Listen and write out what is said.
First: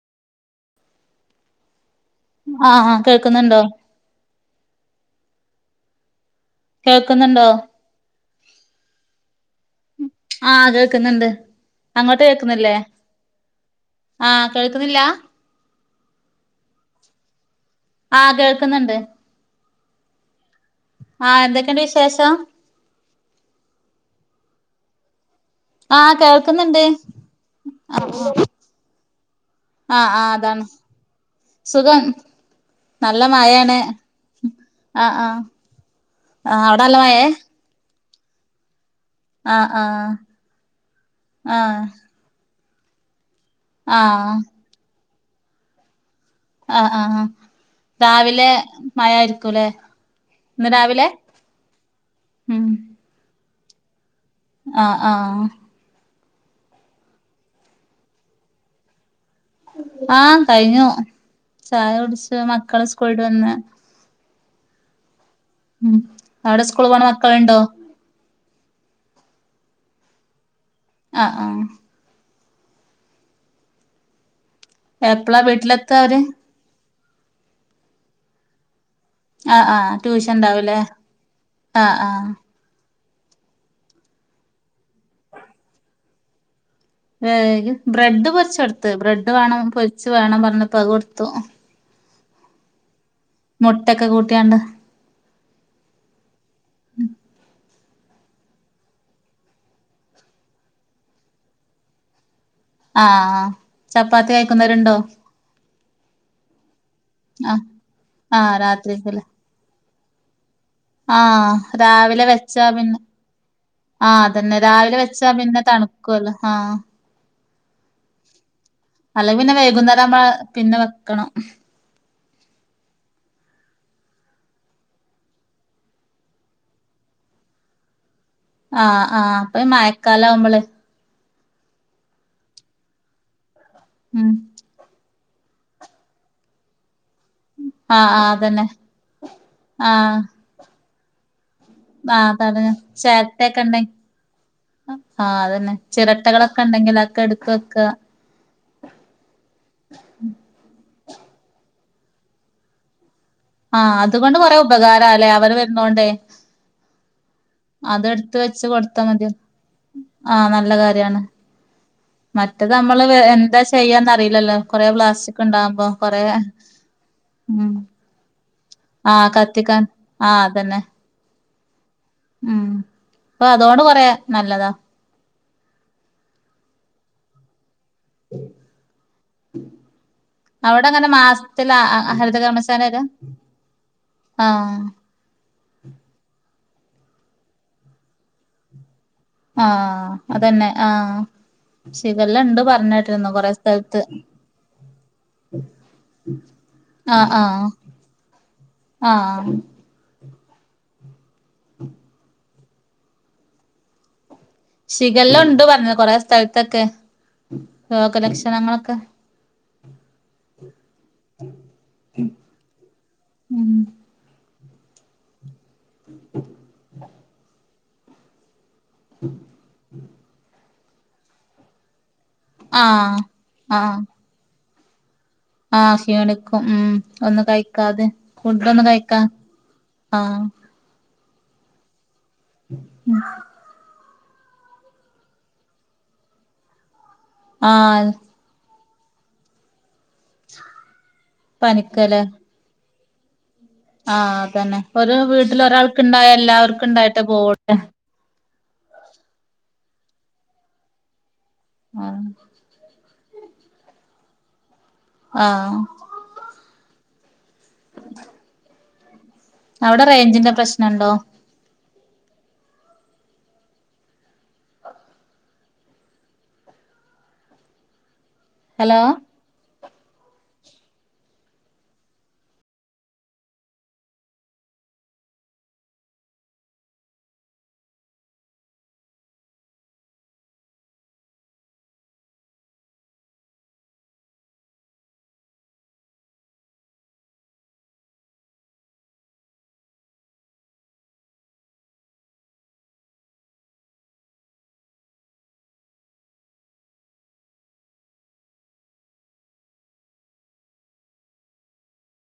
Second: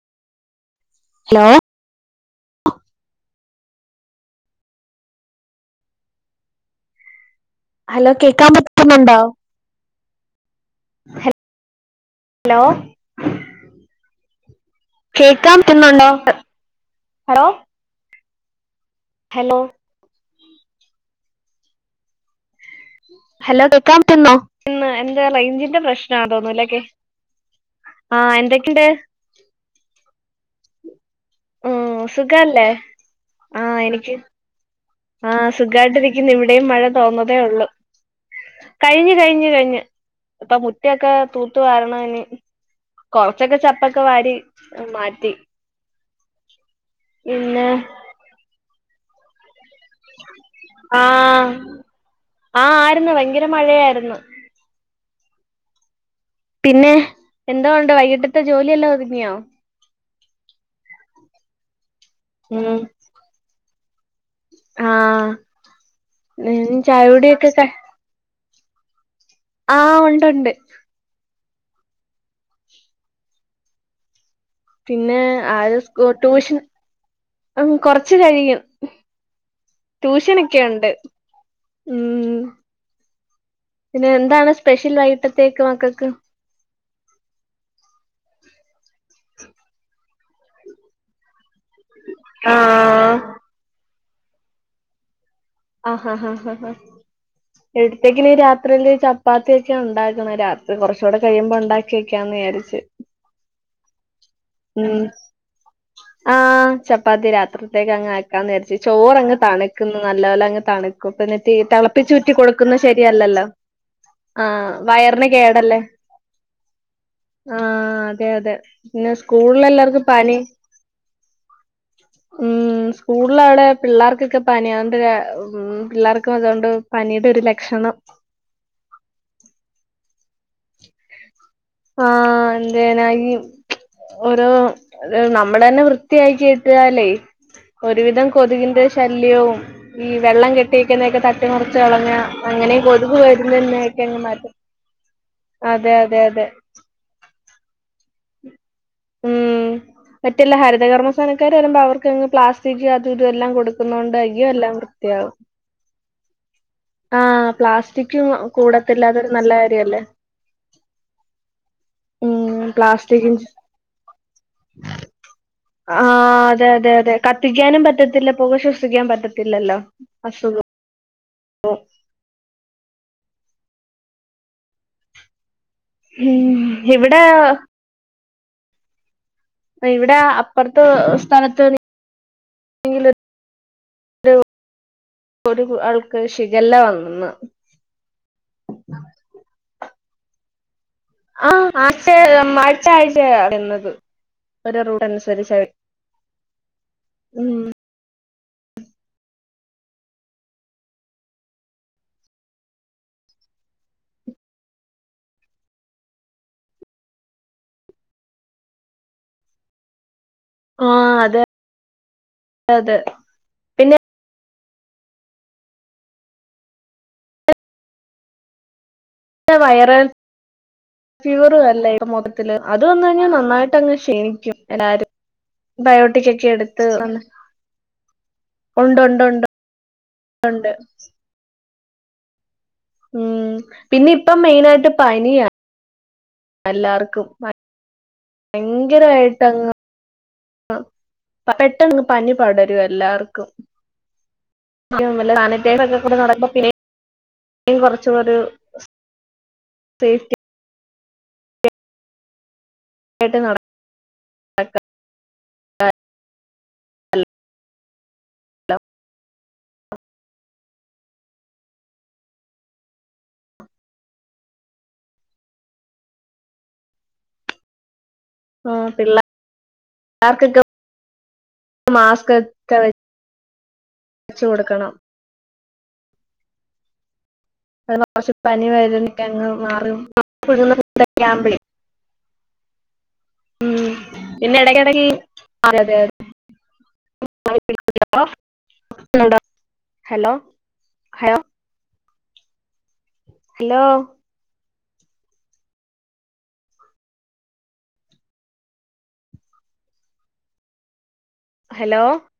Hello ആഹ് ആഹ് കേൾക്കുന്നുണ്ടോ കേൾക്കുന്നുണ്ടോ ഹലോ കേൾക്കാൻ പറ്റുന്നുണ്ടോ ആഹ് കേക്ക്ന്ന്ണ്ട് അങ്ങട്ട് ഹലോ കേക്കുന്നില്ലേ ആഹ് കേൾക്കുന്നില്ല കേക്കാൻ എന്നുണ്ടോ, ഹലോ ആഹ് കേൾക്കുന്ന്ണ്ട്. ഹലോ ആഹ് എന്തൊക്കെയുണ്ട് വിശേഷം ഹലോ കേക്കാൻ പറ്റുന്നോ പിന്ന എന്താ റേഞ്ച് ന്റെ ആഹ് പ്രശ്നാ തോന്നൂലക്കെ കേൾക്കുന്നുണ്ട് ആഹ് എന്തൊക്കെണ്ട് ആഹ് ആഹ് അതാണ്. ഉം സുഖം സുഖല്ലേ നല്ല മഴാണ് ആഹ് സുഖായിട്ടിരിക്കുന്നു. ഇവിടെയും മഴ നല്ല മഴേ തോർന്നതേ ഉള്ളു കഴിഞ്ഞ് കഴിഞ്ഞ് ആഹ് കഴിഞ്ഞ് ആഹ് പ്പൊ മുറ്റൊക്കെ തൂത്തു ആഹ് വാരണനീ കൊറച്ചൊക്കെ ചപ്പൊക്കെ ആഹ് വാരി മാറ്റി ആഹ് ആഹ് ആഹ് പിന്നെ രാവിലെ മഴായിരിക്കുംല്ലേ ആഹ് ഉം ആഹ് ആരുന്നു ഭയങ്കര മഴയായിരുന്നു ആഹ് ആഹ് പിന്നെ എന്തോ ഉണ്ട് വൈകിട്ടത്തെ ജോലിയല്ലാം ഒതുങ്ങിയോ? ആഹ് കഴിഞ്ഞു. ചായ കുടിച്ച് മക്കള് സ്കൂൾട്ട് വന്ന് ആഹ്‌ ഉം അവിടെ സ്കൂള് പോണ ചായൂടിയൊക്കെ മക്കളുണ്ടോ ക ആഹ് ഉണ്ട് ഉണ്ട് ആഹ് ആഹ് പിന്നെ എപ്പളാ ആര് വീട്ടിലെത്താ സ്കൂ അവര് ട്യൂഷൻ കൊറച്ച് കഴിയും ആഹ് ആഹ് ട്യൂഷൻ ഉണ്ടാവൂലേ ട്യൂഷനൊക്കെയുണ്ട് ആഹ് ആഹ് ഉം പിന്നെ എന്താണ് സ്പെഷ്യലായിട്ട് വൈകിട്ടത്തേക്ക് മക്കക്ക് ഏഹ് ബ്രെഡ് പൊര്ച്ചൊട്ത്ത് ബ്രെഡ് വേണം പൊരിച്ച് വേണം പറഞ്ഞപ്പഠ അത് കൊടുത്തു ആഹ് മുട്ടക്കെ കൂട്ടിയാണ്ട് ആഹ് ഹാ ഹാ ഹാ ഹാ എടുത്തേക്കില് രാത്രില് ചപ്പാത്തിയൊക്കെ ഉണ്ടാക്കണം. രാത്രി കുറച്ചൂടെ കഴിയുമ്പോ ഉണ്ടാക്കി വക്കാന്ന് വിചാരിച്ച് ആഹ് ചപ്പാത്തി കഴിക്കുന്നവരുണ്ടോ? ഉം ആഹ് ചപ്പാത്തി ആഹ് രാത്രി തേക്ക് അങ്ങ് ആഹ് ആക്കാന്ന് രാച്ച് രാത്രിക്കല്ലേ ച്ചോറങ്ങ് തണ് നല്ലോലങ്ങ് തണുക്കും ന്നട്ടീ ആഹ് രാവിലെ തെളപ്പിച്ചൂറ്റി വെച്ചാ കൊടുക്കുന്ന പിന്നെ ശരിയല്ലല്ലോ ആഹ് അതന്നെ രാവിലെ വയറിന് വെച്ചാ പിന്നെ കേടല്ലേ തണുക്കുവല്ലോ ആഹ് ആഹ് അതെ അതെ പിന്നെ അല്ലെങ്കി വൈകുന്നേരം സ്കൂളെല്ലാർക്കും നമ്മള് പനി പിന്നെ വെക്കണം ഉം സ്കൂളിൽ അവിടെ പിള്ളേർക്കൊക്കെ പനിയ [unintelligible] ഉം പിള്ളേർക്കും അതൊണ്ട് പനിയുടെ ഒരു ലക്ഷണം ആഹ് ആഹ് അപ്പൊ ഈ മായക്കാല ആവുമ്പള് ആഹ് എന്തേനാ ഈ ഉം ഓരോ നമ്മളന്നെ വൃത്തിയാക്കിട്ടാലേ ആഹ് ഒരുവിധം ആഹ് അതന്നെ കൊതുകിന്റെ ശല്യവും. ഈ ആഹ് വെള്ളം കെട്ടിക്കുന്നൊക്കെ ത ട്ടി മറിച്ച് കളഞ്ഞാ ആഹ് അതാണ് അങ്ങനെ കൊതുക് ചേരട്ടയൊക്കെ ഉണ്ടെ വരുന്നന്നെക്കെ അങ്ങ് മാറ്റും ആഹ് അതന്നെ അതെ അതെ അതെ ചിരട്ടകളൊക്കെ ണ്ടെങ്കിൽ അക്കെ എടുത്ത് വെക്കാ ഉം മറ്റല്ല ഹരിതകർമ്മസേനക്കാര് വരുമ്പോ അവർക്കങ്ങ് പ്ലാസ്റ്റിക് ക് എല്ലാം കൊടുക്കുന്നോണ്ട് അയ്യോ എല്ലാം വൃത്തിയാവും ന്നോണ്ടേ ആഹ് പ്ലാസ്റ്റിക്ക് വെച്ച് കൊടുത്താ കൂടത്തില്ലാ മതി അതൊരു നല്ല കാര്യല്ലേ ആഹ് നല്ല കാര്യാണ് ഉം മറ്റത് മ്മള് വേ പ്ലാസ്റ്റിക് എന്താ ചെയ്യാന്നറില്ലല്ലോ കൊറെ പ്ലാസ്റ്റിക്ണ്ടാവുമ്പോ കൊറെ ആഹ് അതെ അതെ അതെ കത്തിക്കാനും പറ്റത്തില്ല. പുക ശ്വസിക്കാൻ ആഹ് പറ്റത്തില്ലല്ലോ കത്തിക്കാൻ ആഹ് അസുഖം അതന്നെ ഖം ഉം പ്പൊ അതോണ്ട് കൊറെ നല്ലതാ ഹും ഇവിടെ ഇവിടെ [inaudible] അപ്പുറത്തെ അവിടെ ങ്ങനെ സ്ഥലത്ത് മാസ്ത്തിലാ ഹരിതകർമ്മസേന വെര്യാ ങ്കിൽ ആഹ് ഒരു ആൾക്ക് ഷിഗല്ല വന്നെന്ന് - ആഹ് അതന്നെ ആഹ് ആഹ് ആഴ്ച ഷിഗല്ല ഇണ്ട് ആഴ്ച ആഴ്ച പറഞ്ഞാട്ടിരുന്നു കൊറെ വരുന്നത് സ്ഥലത്ത് ഒരു റൂട്ട് അനുസരിച്ച ആഹ ആഹ് ഉം ആഹ് ഉം ഷിഗല്ല ഉണ്ട് പറഞ്ഞത് കൊറെേ സ്ഥലത്തൊക്കെ രോഗലക്ഷണങ്ങളൊക്കെ ആഹ് അതെ അതെ ഉം പിന്നെ ! ! ! ! ! വൈറൽ ഫീവറും അല്ലേ ഇപ്പം മൊത്തത്തില് അത് വന്ന് ആഹ് കഴിഞ്ഞാൽ നന്നായിട്ട് അങ്ങ് ആഹ് ക്ഷീണിക്കും എല്ലാരും ആഹ് ബയോട്ടിക് ഒക്കെ ക്ഷീണിക്കും എടുത്ത് ഉം വന്ന് ഒന്നും കഴിക്കാതെ ഫുഡൊന്നും ഒണ്ടൊ കഴിക്കാ ണ്ട് ആഹ് ഒണ്ട് ഉം പിന്നെ ഇപ്പം മെയിനായിട്ട് പനിയ എല്ലാർക്കും ആഹ് ഭയങ്കരമായിട്ടങ്ങ് ആഹ് പെട്ടന്ന് പനിക്കല്ലേ പനി പടരും എല്ലാർക്കും ആഹ് അതന്നെ ഒരു വീട്ടിൽ ഒക്കെ ഒരാൾക്ക് ഇണ്ടായ എല്ലാവർക്കും ഇണ്ടായിട്ടെ പോവുള്ളു എന്തോ ഒരു സേഫ്റ്റി- ആഹ് ആയിട്ട് നട ആഹ് [inaudible] [inaudible] അവിടെ റേഞ്ചിന്റെ പ്രശ്നോണ്ടോ ആഹ് ഹലോ പിള്ള പിള്ളർക്കൊക്കെ മാസ്ക് ഒക്കെ വെച്ച് വെച്ചു കൊടുക്കണം പനി [inaudible] മാറും [inaudible] ഉം പിന്നെ ഇടക്കെടക്കീ അതെതെ [inaudible] ഹലോ ഹലോ ഹലോ ഹലോ